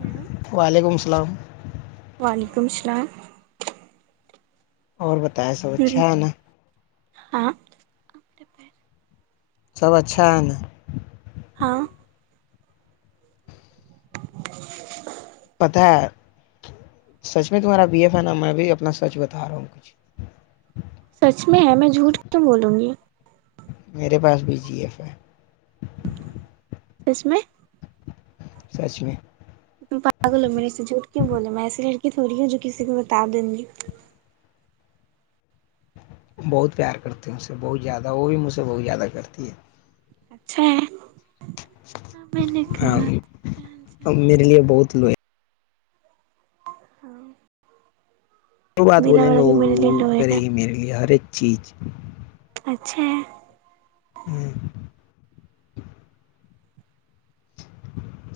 ہ وعلیکم السلام وعلیکم السلام اور ب تا سب اچھا ہے ہ نا ہاں سب اچھا ہے ن ہاں پتہ ہے سچ میں تمہارا بی ایف ہے نا میں بھی اپنا سچ بتا رہا ہوں کچھ سچ میں ہے میں جھوٹ ت بولوں گی میرے پاس بی جی ایف ہے اسس میں س ش تم پ بولو میرے سے جھٹ کیوں بولے میں ایسی لڑکی تھوڑی ہوں جو کسی کو بتا دیں گی بہت پیار کرتے ہیں اس سے بہت زیادہ وہ بھی مجھ سے بہت زیادہ کرتی ہے اچھا ہے میں نے ہاں کہا ا میرے لیے بہت لو ہاں جو بات بولیں گے وہ کرے گا گی میرے لیے ہر ایک چیز چھ ہوں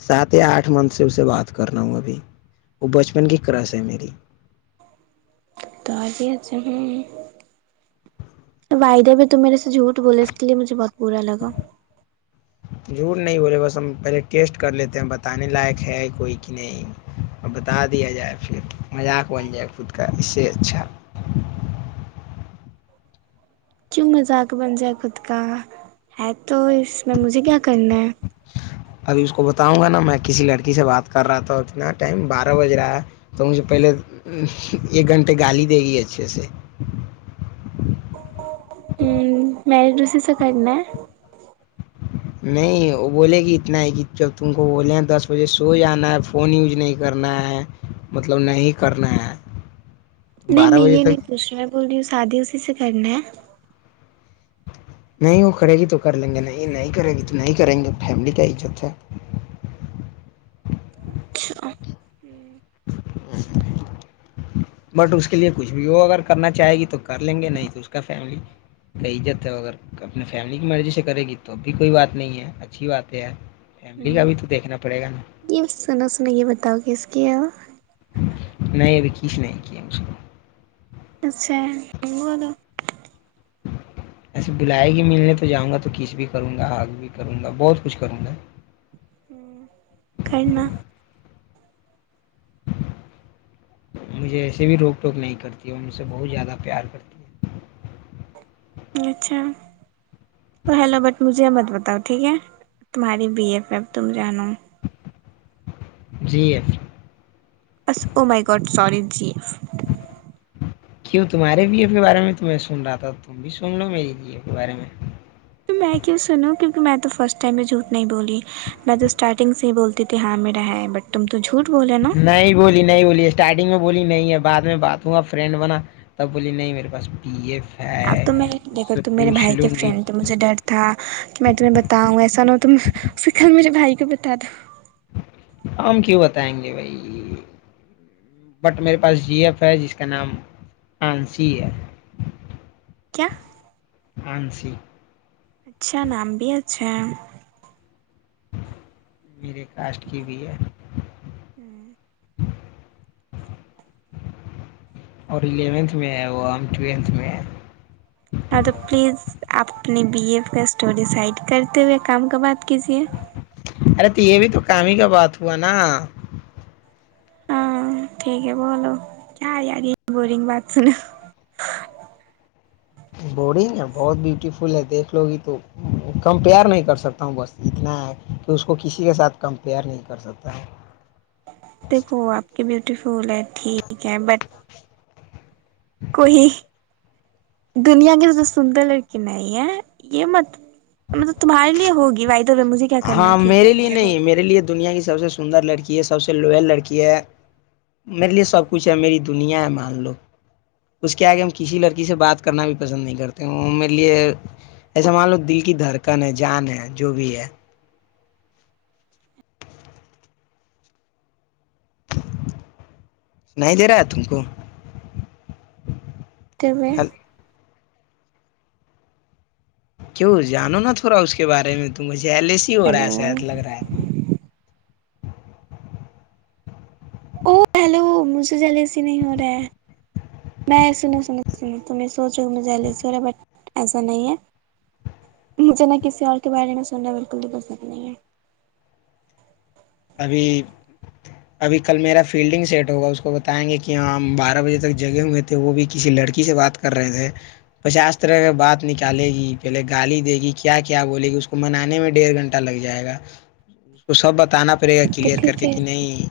سات یا آٹھ منت سے اسے بات کرنا ہوں ابھی وہ بچپن کی کررس ہے میری تو ہ ودہ بھی تو میرے سے جھوٹ بولے اس کے لیے مجھے بہت برا لگا جھوٹ نہیں بولے بس ہم پہلے ٹیسٹ کر لیتے ہیں بتانے لائق ہے کوئی کہ نہیں اور بتا دیا جائے پھر مذاق بن جائے خود کا اس سے اچھا کیوں مذاق بن جائے خود کا ہے تو اس میں مجھے کیا کرنا ہے ابھی اس کو بتاؤں گا نا میں کسی لڑکی سے بات کر رہا تھا اتنا ٹائم بارہ بج رہا ہے تو مجھے پہلے ایک گھنٹے گالی دے گی اچھے سے مری دوسی سے کرنا ہے نہیں وہ بولے گی اتنا ہے کہ جب تم کو بولیں دس بجے سو جانا ہے فون یوج نہیں کرنا ہے مطلب نہیں کرنا ہے نہیں بارہ میں بجے یہ تک نہیںوھ رہا بول رہی ہوں شادی سے س کرنا ہے نہیں وہ کرے گی تو کر لیں گے نہیں نہیں کرے گی تو نہیں کریں گے فیملی کا عزت ہے اچھا بٹ اس کے لیے کچھ بھی ہو اگر کرنا چاہے گی تو کر لیں گے نہیں تو اس کا فیملی کت اگر اپنے فیملی کی مرضی سے کرے گی تو اب بھی کوئی بات نہیں ہے اچھی بات ہے فیملی ہوں کا بھی تو دیکھنا پڑے گا نا یہ سناو سنا یہ بتاؤ کس کی ہے نہیں اب کیس نہیں کیا ہے مجھ کو اچھا وال ایسے بلائے گی ملنے تو جاؤ گا تو کچ بھی کروں گا حگ بھی کروں گا بہت کچھ کروں گا ہ کیں نہ مجھے ایسے بھی روک ٹوک نہیں کرتی اور مجھ سے بہت زیادہ پیار کرتی ہے اچھا تو ہیلو بٹ مجھے مت بتاؤ ٹھیک ہے تمہاری بی ا پ اب تم جانا جی ایف جیف کیوں تمہارے بھی ایف کے بارے میں تو میں سن رہا تھا تم بھی سن لو میری بی ای کے بارے میں تو میں کیوں سنوں کیوںک میں تو فرسٹ ٹائم میں جھوٹ نہیں بولی میں تو اسٹارٹنگ سے ہی بولتی تھی ہاں میرا ہے بٹ ت نہیں بولی نہیں بولی اسٹارٹنگ میں بولی نہیں ہے بعد میں باتوں گا فرینڈ بنا تب بولی نہیں میرے پاس پی ایف اب ہے تو میں اس دیکو سے تم میرے پوچھ بھائی لوں کے گی فرینڈ تو مجھے ڈر تھا کہ میں تمہیں بتاؤں ایسا نہ ہو تو سے کل میرے بھائی کے بتا دو ہم کیوں بتائیں گے بھائی بٹ میرے پاس جی ایف ہے جس کا نام آنسی ہے کیا فنسی اچھا نام بھی اچھا میرے کاسٹ کی بھی ہے اور الیونتھ میں ہے وہ ہم ٹویلتھ میں اپنی بی ایف کا اسٹوری سائڈ کرتے ہوئے کام کا بات کیجیے ارے تو یہ بھی تو کام ہی کا بات ہوا نا ہاں ٹھیک ہے بولو کیا یاری بورنگ بات سنو بورڈنگ ہے بہت بیوٹیفل ہے دیکھ لو گی تو کمپیئر نہیں کر سکتا ہوں بس اتنا ہے کہ اس کو کسی کے ساتھ کمپیئر نہیں کر سکتا دیکھو آپ کی بیوٹیفول ہے ٹھیک ہے بٹ کوئی دنیا کی سندر لڑکی نہیں ہے یہ م مطلب تمہارے لیے ہوگی و ہاں میرے لیے نہیں میرے لیے دنیا کی سب سے سندر لڑکی ہے سب سے لوئل لڑکی ہے میرے لیے سب کچھ ہے میری دنیا ہے مان لو اس کے آگے ہم کسی لڑکی سے بات کرنا بھی پسند نہیں کرتے میرے لیے ایسا مان لو دل کی دھڑکن ہے جان ہے جو بھی ہے س نہیں دے رہا ہے تم کو جب کیوں جانو نا تھوڑا اس کے بارے میں تو مج جہلس ہی ہو رہا ہیلو ہے شحد لگ رہا ہے او ہیلو مجھے جلد ایسے نہیں ہو رہا ہے میں ای سوچو سا ایسا نہیں ہے مجھے نہ کسی اور کے بارے میں سننا بالکل بھی پسند نہیں ہے ابھی ابھی کل میرا فیلڈنگ سیٹ ہوگا اس کو بتائیں گے کہ ہاں بارہ بجے تک جگے ہوئے تھے وہ بھی کسی لڑکی سے بات کر رہے تھے پچاس طرح کے بات نکالے گی پہلے گالی دے گی کیا کیا بولے گی اس کو منانے میں ڈیڑھ گھنٹہ لگ جائے گا اس کو سب بتانا تو کلیئر کر ٹھیک کے ہے کہ نہیں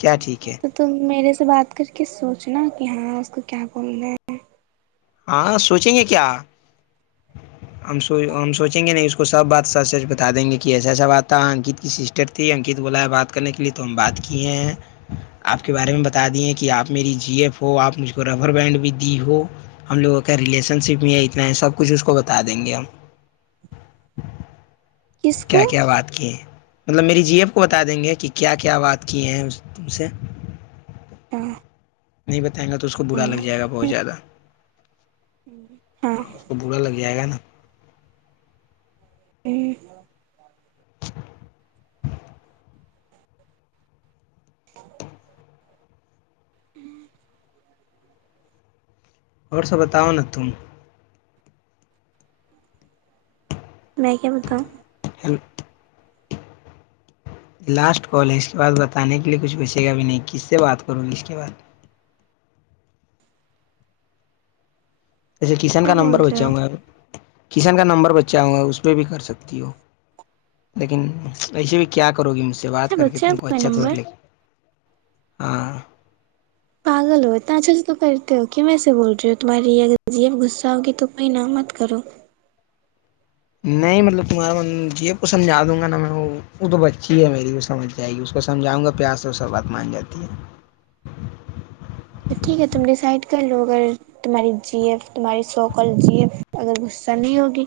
کیا اچھا ٹھیک ہے تو ت میرے اس سے بات کر کے سوچنا کہ ہاں اس کو کیا کن ہے ہاں سوچیں گے کیا ہمو ہم سوچیں گے نہیں اس کو سب بات سچ سچ بتا دیں گے کہ ایسا ایسا بات تھا انکت کی سسٹر تھی انکت بولا ہے بات کرنے کے لیئے تو ہم بات کیے ہیں آپ کے بارے میں بتا دیے کہ آپ میری جی ایف ہو آپ نے مجھ کو ربر بینڈ بھی دی ہو ہم لوگوں کا ریلیشن شپ میں ہے اتنا ہے سب کچھ اس کو بتا دیں گے ہم کس کو کیا کیا بات کی مطلب میری جی ایف کو بتا دیں گے کہ کیا کیا بات کیے ہیں تم سے تو نہیں بت یں گا تو اس کو برا لگ جائے گا بہت زیادہ ہاں اس کو برا لگ جائے گا نا ہوں ہ اور سب بتاؤ ن تم میں کیا پتا ہ ہیلو لاسٹ کال ہے اس کے بعد بتانے کے لیے کچھ پوچے گا بھی نہیں کس سے بات کروں گی اس کے بعد جیسے کشن کا کیا نمبر بول رہے بچا ہو ہوںگا ا کشن کا نمبر بچا ہووںگا اس جو بھی کر سکتی ہو لیکن وسے بھی کیا کرو گی مجھ سے بات اچھا کر کے بچہ ہے تم کو کا اچھا تھڑ نمبر لے ہ پاگل ہو اتناچھل تو کرتے ہو کہ میں سے بول رہی ہو تمہاری یہ غذیب غصہ ہوگی تم کو ن مت کرو نہیں مطلب تمہارا م جب کو سمجھا دوں گا نا میں وہ تو بچی ہے میری وہ سمجھ جائے گی اس کو سمجھاؤں گا پیار سے اس بات مان جاتی ہے تو ٹھیک ہے تم ڈیسائڈ کر لو اگر تمہاری جی ایف تمہاری سوکل جی ایف اگر غصہ نہیں ہوگی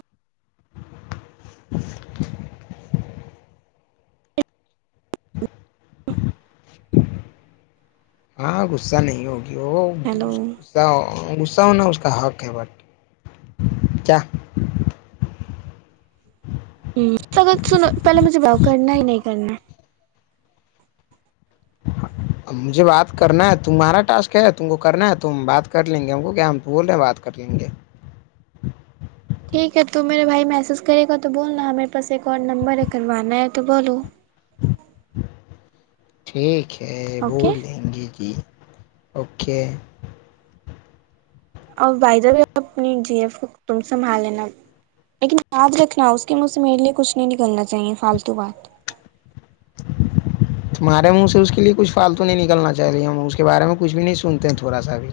ہاں غصہ نہیں ہوگا ہیلو جو سونا اس کا حق ہے بٹ کیا ہ تو اگر سنو پہلے مجھے بتاؤ کرنا ہی نہیں کرنا اب مجھے بات کرنا ہے تمہارا ٹاسک ہے تم کو کرنا ہے تو ہم بات کر لیں گے ہم کو کیا ہم بول رہے ہیں بات کر لیں گے ٹھیک ہے تو میرے بھائی محسس کرے گا تو بولنا میرے پاس ایک اور نمبر ہے کروانا ہے تو بولو ٹھیک ہے کہ اوکے بورڈ لینگویجی اوکے اور بھائی جب اپنی جی ایف کو تم سنبھال لینا لیکن یاد رکھنا اس کے مجھ سے میرے لیے کچھ نہیں نکلنا چاہیے فالتو بات تہارے منہ سے اس کے لیے کچھ فالتو نہیں نکلنا چاہ رہی ہم اس کے بارے میں کچھ بھی نہیں سنتے تھوڑا سا بھی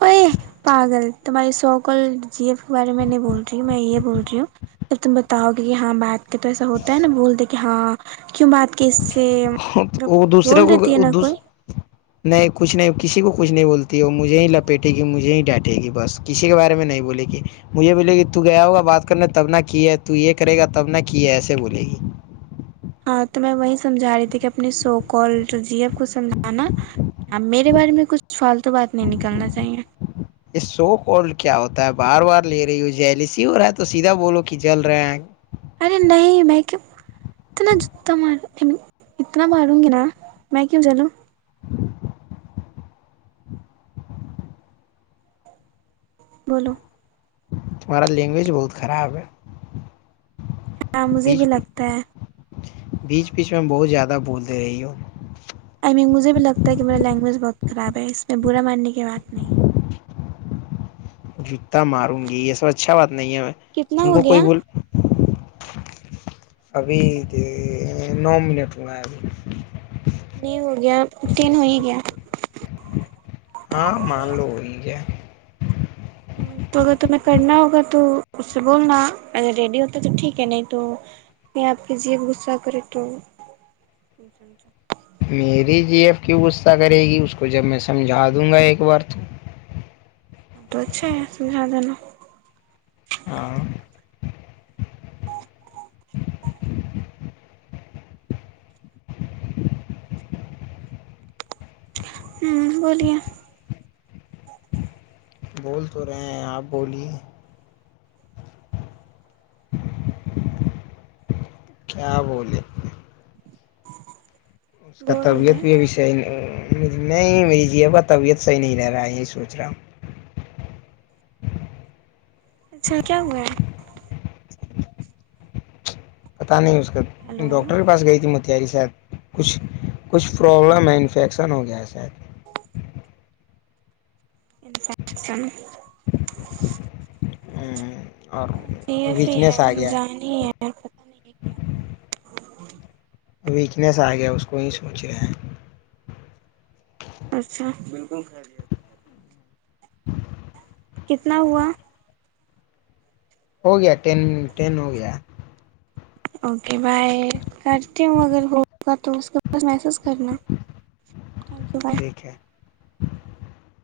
اوئے پاگل تمہاری سو ک جی ایف کے بارے میں نہیں بول رہی میں یہ بول رہی ہوں ج تم بتاؤ گے کہ ہاں بات کہ تو ایسا ہوتا ہے نا بول دیں کہ ہاں کیوں بات کی اس سے ملب وہ دوسرے بول دیتی ہے کو نا کوئی دوس نہیں کچھ نہیں کسی کو کچھ نہیں بولتی وہ مجھے ہی لپیٹے گی مجھے ہی ڈانٹے گی بس کسی کے بارے میں نہیں بولے گی مجھے بولے گی تو گیا ہوگا بات کرنے تب نہ کی ہے تو یہ کرے گا تب نہ کی ہے ایسے بولے گی ہاں تو میں وہی سمجھا رہی تھی کہ اپنی سو کال جی کو سمجھانا آ میرے بارے میں کچھ فال یہ شوڈ کیا ہوتا ہوتا ہے بار بار لے رہی ہ ہو جیلی سی ہو رہا ہے تو سیدھا بولو کہ جل رہے ہیں ارے نہیں میں کیوں اتنا جتا مار اتنا ماروں گی نا میں کیوں چلوں ج بولو تمہارا لینگویج بہت خراب ہے ہاں مجھے بیچ بھی لگتا ہے بیچ بیچ میں بہت زیادہ بھولتے رہی ہوں آئی مک مجھے بھی لگتا ہے کہ میرا لینگویج بہت خراب ہے اس میں برا ماننے کی بات نہیں ہے جوتا ماروں گی یہ سب اچھا بات نہیں ہے میں کتنا تم ہو کو کوئی گیا بول ابھی نو منٹ ہونا ہے ابھی نہیں ہو گیا تین ہو ہی گیا ہاں مان لو وہی ہے تو اگر تمہیں کرنا ہوگا تو اس سے بولنا اگر ریڈی ہوتا تو ٹھیک ہے نہیں تو آپ کے جی صہ کرے تو میری جی ایف کیوں غصطہ کرے گی اس کو جب میں سمجھا دوں گا ایک بار تو ا تو اچھے سمھ دینا ہاں ہوں بولیے بول تو رہے ہیں آپ بولیے کیا بولے اس کا بور ہو طبیعت گیا بھی نہیں میری جی کا طبیعت صحیح نہیں رہ رہا یہی سوچ رہا ہوں اچھا کیا ہوا ہے پتہ نہیں اس کا ہیلو ڈاکٹر کے پاس گئی تھی میں تیری شاید کچھ کچھ پرابلم ہے انفیکشن ہو گیا ہے شاید اور یہ ویکنیس آ ہے گیا جانی ہے نہیں ہے کیا ہوا ویکنیس آ گیا اس کو ہی سوچ رہے ہیں اچھا بالکل [inaudible] کتنا ہوا ہو گیا ٹین ٹین ہو گیا اوک کہ بائی کرتی ہوں اگر ہوگا تو اس کے پاس میس کرناھیک ی بائے ٹھیک ہے